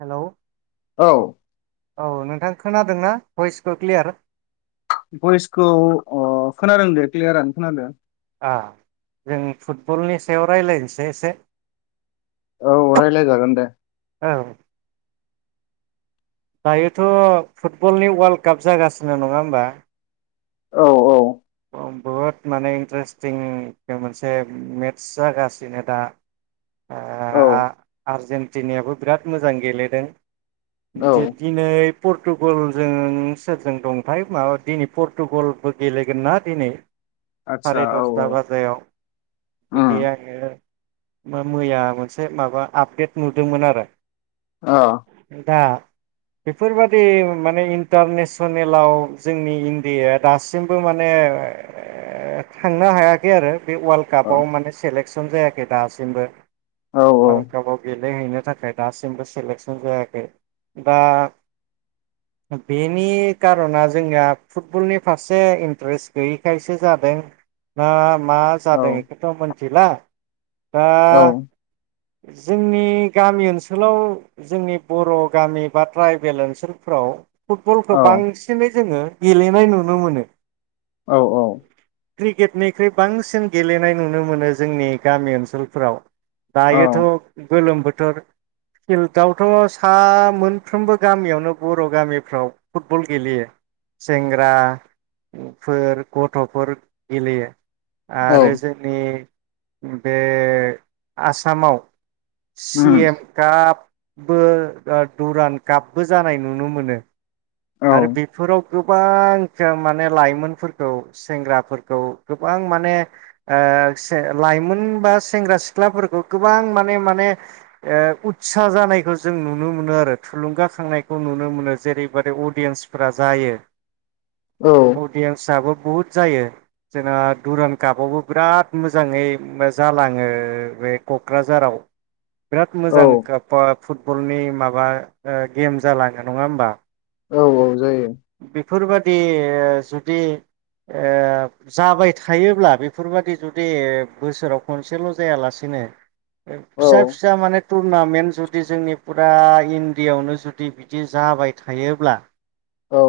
Hello औ औ नोंथां खोनादोंना भइसखो क्लियार भइसखौ अ खोनादों दे क्लियारानो खोनादो। आह जों फुटबलनि सायाव रायलायनोसै एसे औ रायलाय जागोन दे। औ दायोथ फुटबलनि वाल काप जागासिनो नंङा होमबा? औ औ औ बुहुत माने इन्ट्रेस्टिं मोनसे मेटस जागासिनो दा ओ औ आरजेन टि नि आबो बिराद मोजां गेलेदों। दि औ दिनै पर्टुगल जों सोरजों दंथाय माबा दिनै पर्टुगलबो गेलेगोन ना दिनै आतसा सारे औ दसटा औ बाजायाव बिदि उम आंङो मो मैया मोनसे माबा आपडेट नुदोंमोन आरो। अ दा बेफोरबादि माने इन्टारनेसनेलाव जोंनि इण्डियाया दासिमबो माने थांनो हायाखै आरो बे वाल अ कापाव माने सेलेक सन जायाखै दासिमबो औ वाल काबाव गेले हैनो थाखाय दासिमबो सेलेकसन जायाखै, बा बेनि कारना जोंनिया फुटबलनि फारसे इन्ट्रेस्ट गैयिखायसो जादों ना मा जादों औ इखौथ मोन थिला दा औ औ जोंनि गामि ओनसोलाव जोंनि बर' गामि बा ट्राइबेल ओनसोलफ्राव फुटबलखो बांसिनै जोंङो गेलेनाय नुनो मोनो। औ औ क्रिकेटनिख्रुइ बांसिन गेलेनाय नुनो मोनो जोंनि गामि ओनसोलफोराव दायोथ औ गोलोम बो थोर फिल्डआवथ सा मोनफ्रोमबो गामियावनो बर गामिफ्राव फुटबल गेलेयो। सेंग्रा फोर गथफोर गेलेयो औ आरो जोंनि बे आसामाव सि उम एम काप बो ओ दुरान कापबो जानाय नुनो मोनो औ आरो बेफोराव गोबां जा माने लाइमोनफोरखौ सेंग्राफोरखौ गोबां माने ओ से लाइमोन बा सेंग्रा सिख्लाफोरखौ गोबां माने माने ओ उत्सा जानायखौ जों नुनो मोनो आरो थुलुंगाखांनायखौ नुनो मोनो जेरैबादि अ डियेन्सफोरा जायो औ अदिएन्साबो बुहुत जायो जोंना दुरान् कापावबो बिराद मोजाङै जालाङो बे कक्राझाराव। बिराद मोजां औ कपाब। फुटबलनि माबा गेम जालाङो नङा होमबा। औ-औ जायो। बेफोरबादि जुदि ओ जाबाय थायोब्ला बेफोरबाददि जुदि बोसोराव खनसेल जायालासेनो। औ फिसा-फिसा माने। टुरनामेन्ट जुदि जोंनि फुरा इण्डियाआवनो जुदि बिदि जाबाय थायोब्ला। औ।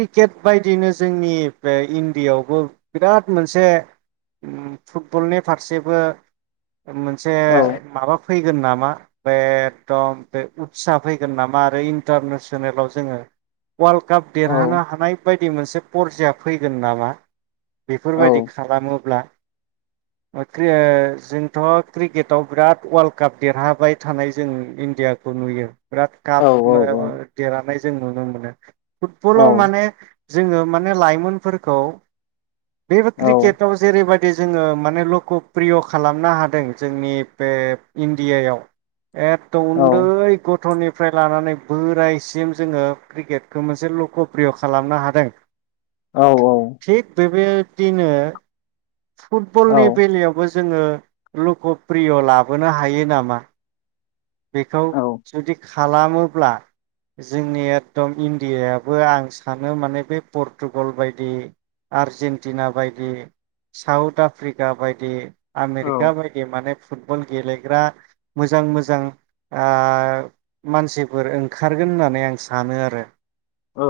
क्रिकेट बायदिनो जोंनि बे इण्डियाायावबो बिराद मोनसे फुटबलनि फारसेबो। मोनसे औ औ माबा। फैगोन नामा बे एकदम बे उत्सा फैगोन नामा आरो इन्टारनेसनेलाव जोङो। वर्ल्ड काप देरहानो हानाय बायदि। बिदि मोनसे परजिया फैगोन नामा। बेफोरबायदि औ खालामोब्ला। माथो जोंथ क्रिकेटाव बिराद वर्ल्ड काप देरहाबाय थानाय जों इण्डियाखौ नुयो। बिराद काब देरहानाय। जों नुनो मोनो। नों फुटबलाव माने। जोङो माने लाइमोनफोरखौ। बेबो क्रिकेटाव जेरै बायदि। दि जोङो माने लक प्रिय खालामनो हादों जोंनि बे इण्डियआव। एथ उन्दै गथनि। निफ्राय लानानै बोरायसिम जोङो। क्रिकेटखौ मोनसे लक'प्रिय खालामनो हादों। औ-औ बेदिनो फुटबलनि बेलायावबोजों। जोङो लुक प्रिय लाबोनो हायो नामा? बेखौ जुदि। खालामोब्ला जोंनि एकदम इण्डियाबो आं सानो माने बे पर्टुगाल बायदि आर्जेेनटिना बायदि साउथ आफ्रिका बायदि। औ आमेरका बायदि माने। फुटबल गेलेग्रा मोजां-मोजां। ओ मानसिफोर ओंखारगोन होननानै आं सानो आरो। औ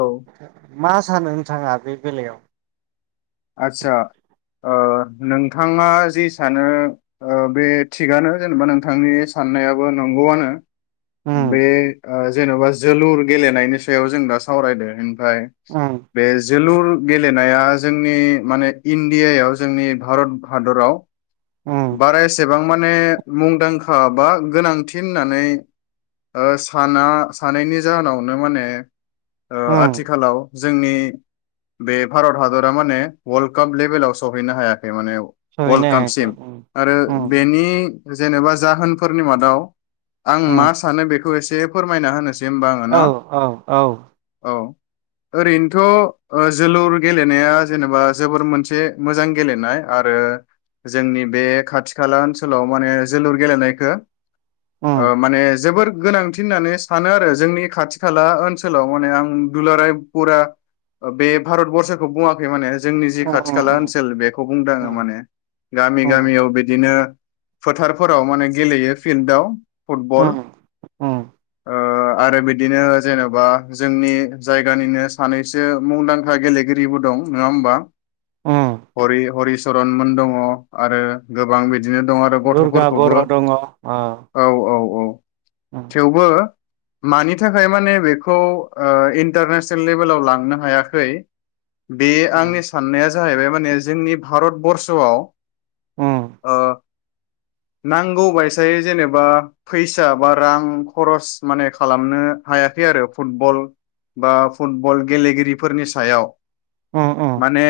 मा सानो नोंथाङा बे बेलायाव आदसा नोंथाङा जि सानो बे थिगानो जेनेबा नोंथांनि साननायाबो नंगौआनो उम बे जेनबा जोलुर गेलेनायनि सायाव जों दा सावरायदों ओमफ्राय उम बे जोलुर गेलेनाया जोंनि माने इण्डियायाव जोंनि भारत हादराव उम बारा एसेबां माने मुंदांखा बा गोनांथि होननानै साना सानैनि जाहोनावनो माने उम आथिखालाव जोंनि बे भारत हादरा माने वर्ल्ड काप लेभेलाव सहैनो हायाखै माने वल्ड सहैनो हायाखै कापसिम उम आरो उम बेनि जेनेबा जाहोनफोरनि मादाव आं उम मा सानो बेखौ एसे फोरमायना होनोसै होमबा आङो न' औ औ औ औ ओरैनोथ जोलुर गेलेनाया जेनेबा जोबोर मोनसे मोजां गेलेनाय आरो जोंनि बे खाथि खाला ओनसोलाव माने जोलुर गेलेनायखौ उम माने जोबोर गोनांथि होननानै सानो आरो जोंनि खाथि खाला ओनसोलाव माने आं दुलाराय फुरा बे भारत बरसखौ बुङाखै माने जोंनि जि खाथि उम खाला उम ओनसोल बेखौ बुंदों आङो उम माने- गामि उम गामियाव बिदिनो बिदिनो फोथारफोराव माने गेलेयो फिल्डआव फुटबल उम उम ओम आरो बिदिनो जेनबा जोंनि जायगानिनो सानैसो मुंदांखा गेलेगिरिबो दं नङा होमबा? उम हरिचरनमोन दङ। [inaudible] आरो गोबां बिदिनो दं आरो दुर्गा गथफोरखौबो बर' दङ औ औ। औ औ। उम थेवबो मानि थाखाय माने बेखौ इन्टारनेसनेल लेभेलाव लांनो हायाखै बे आंनि उम साननाया जाहैबाय माने जोंनि भारतबर्सआव उम ओ नांगौ बायसायै जेनेबा फैसा बा रां खरस माने खालामनो हायाखै आरो फुटबल बा फुटबल गेलेगिरिफोरनि सायाव उम उम माने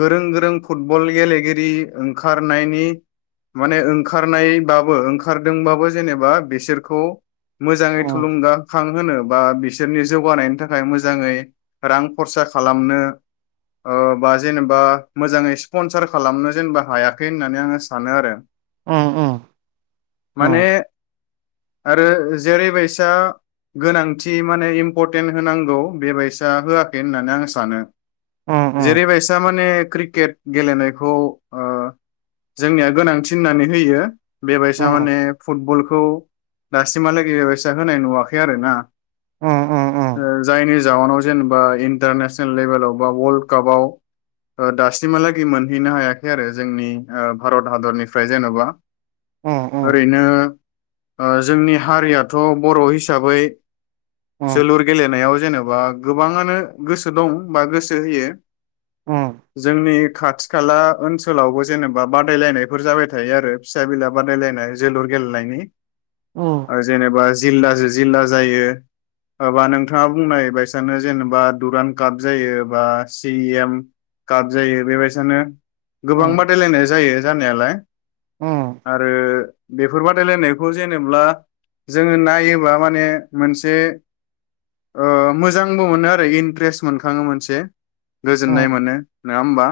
गोरों गोरों फुटबल गेलेगिरि ओंखारनायनि माने ओंखारनायबाबो ओंखारदोंबाबो जेनेबा बिसोरखौ मोजाङै उम थुलुंगाखां होनो बा बिसोरनि जौगानायनि थाखाय मोजाङै रां खरसा खालामनो बा जेनेबा मोजाङै स्पनसार खालामनो जेनेबा हायाखै होननानै आङो सानो आरो उम माने उम आरो जेरैबायसा गोनांथि माने इम्परटेन्ट होनांगौ बेबायसा होआखै होननानै आं सानो उम उम जेरैबायस थारमाने क्रिकेट गेलेनायखौ अ जोंनिया गोनांथि होननानै होयो बेबायसा उम माने फुटबल खौ दासिमहालागै बेबायसा होनाय नुवाखै आरो ना अ अ अ जायनि जाउनाव जेनेबा इन्टारनेसनेल लेभेलाव बा वाल्डकापाव दासिमहालागै मोनहैनो हायाखै। खै आरो जोंनि भारत हादरनिफ्राय जेन'बा उम ओरैनो जोंनि हारियाथ' बर' हिसाबै जोलुर गेलेनायाव जेन'बा गोबाङानो गोसो दं बा गोसो होयो जोंनि खाथि खाला ओनसोलावबो जेनेबा बादायलायनायफोर जाबाय थायो आरो फिसा बिला बादायलायनाय जोलुर गेलेनायनि आरो जेनेबा जिल्ला जि जिल्ला जायो एबा नोंथाङा बुंनाय बायसानो जेनेबा दुरान काप जायो बा सि एम काप जायो बेबायसानो गोबां बादायलायनाय जायो जानायालाय आरो बेफोर बादायलायनायखौ जेनेब्ला जोङो नायोबा माने मोनसे मोजांबो मोनो आरो इन्ट्रेस्ट मोनखाङो मोनसे गोजोननाय मोनो नङा होमबा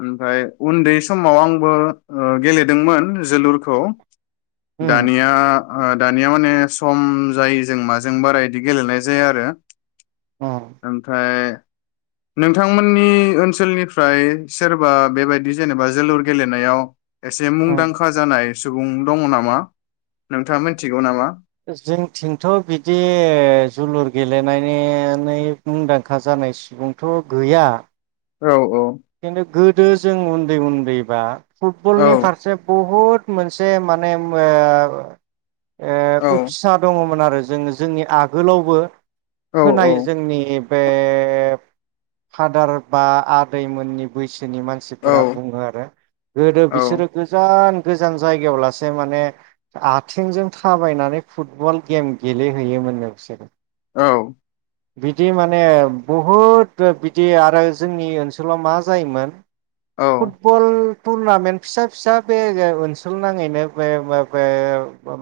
ओमफ्राय उन्दै समाव आंबो गेलेदोंमोन जोलुरखौ उम दानिया दानिया माने सम जायो जों माजों बारा इदि गेलेनाय जाया आरो आमफ्राय नोंथांमोननि ओनसोलनिफ्र फ्राय सोरबा बेबायदि जेनेबा जोलुर गेलेनायाव एसे उम मुंदांखा जानाय सुबुं दङ नामा नोंथाङा मोनथिगौ नामा जोंथिंथ' बिदि जोलुर गेलेनानै मुंदांखा जानाय सुबुंथ' गैया औ औ खिन्थु गोदो जों उन्दै उन्द दैबा औ फुटबलनि फारसे बुहुत मोनसे माने ओ औ उत्सा दङमोन आरो। आरो जोङो जोंनि आगोलावबो औ खोनायो जोंनि बे फादार बा दैमोननि बैसो औ मानसिफोरा बुङो आरो गोदो औ बिसोरो गोजान गोजान जायगायाव लासो माने आथिंजों थाबायनानै फुटबल गेम गेलेहैयोमोन बिसोरो औ। बिदि माने बहुद बिदि आरो जोंनि ओनसोलाव ओनसोलाव मा जायोमोन। फुटबल [inaudible] टुर्नामेन्ट फिसा फिसा बे ओनसोल नाङैनो बे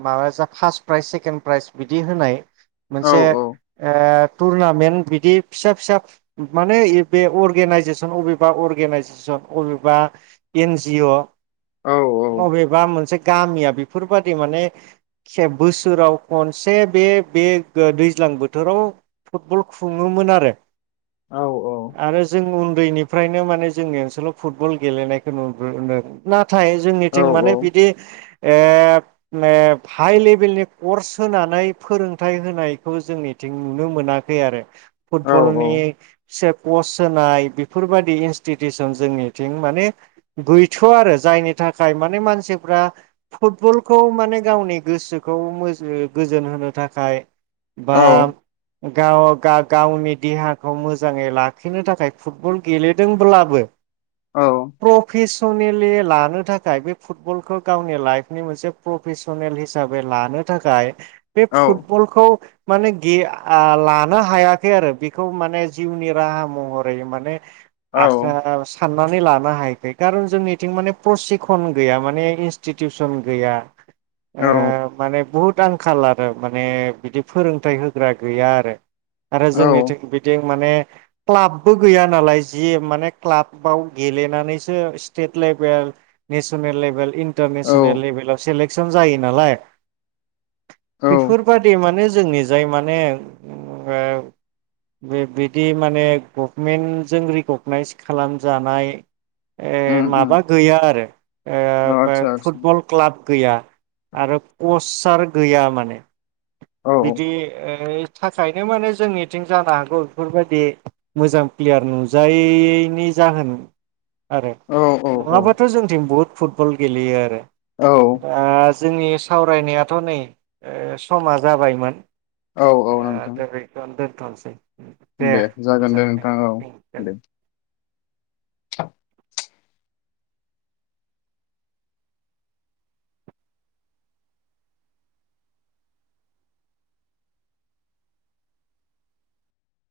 माबा जा फार्स प्राइज सेकेणड प्राइज बिदि होनाय औ मोनसे टुरनामेन्ट बिदि फिसा फिसा माने बे अर्गेनाइजेसन अबेबा अर्गेनाइजेसन अबेबा एनजिअ औ अबेबा मोनसे गामिया बेफोरबादि माने बोसोराव खनसे बे दैज्लां बोथोराव फुटबल खुङोमोन आरो औ आरो जों उन उन्दैनिफ्रायनो माने जोंनि ओनसोलाव फुटबल गेलेनायखौ नुदों नाथाय जोंनिथिं माने बिदि हाइ लेभेलनि कर्स होनानै फोरोंथाइ होनायखौ जोंनिथिं नुनो मोनाखै आरो फुटबलनि सेप पस होनाय बे फोरबायदि इनस्टिटिउसन जोंनिथिं माने गैथ'वा आरो जायनि थाखाय माने मानसिफ्रा फुटबलखौ माने गावनि गोसोखौ मोज-गोजोन होनो थाखाय बा गाव गा-गाव नि देहाखौ मोजांङै लाखिनो थाखाय फुट बल गेलेदोंब्लाबो औ प्रफिस सौनिलि लानो थाखाय बे फुटबलखौ गावनि लाइफनि मोनसे प्रफेसनेल हिसाबै लानो थाखाय बे फुटबलखौ माने गे आ लानो हायाखै आरो बेखौ माने जिउनि राहा महरै माने आखा साननानै लानो हायाखै खारन जोंनिथिं माने प्रसिखन गैया माने इन्स्टिटिउसन गैया। ओ माने बहुत दांखाल आरो माने बिदि फोरोंथाइ होग्रा गैया आरो। आरो जोंनिथिं बिदि माने क्लाबबो गैया नालाय जि माने क्लाबाव गेलेनानैसो state level national level international लेभेलाव सेलेक्ट थिसन जायो नालाय औ औ बेफोरबादि माने जोंनि जाय माने ओ बे बिदि माने गभमेन्ट जों रिकगनाइस खालामजानाय ए उम उम माबा गैया आरो अ ओ आतसा फोब आतसा फुटबल क्लाब गैया। आरो कचार गैया माने। औ बिदि ओ थाखायनो माने जोंनिथिं जानो हागौ बेफोरबायदि मोजां प्लेयार नुजायैनि जाहोन आरो औ औ नंङाबाथ' जोंनिथिं बुहुद फुटबल गेलेयो आरो। औ दा जोंनि सावरायनायाथ' नै समा जाबायमोन औ ओ औ नोंथां दा गैथवा दोन थनसै दे जागोन दे नोंथां औ दे गोन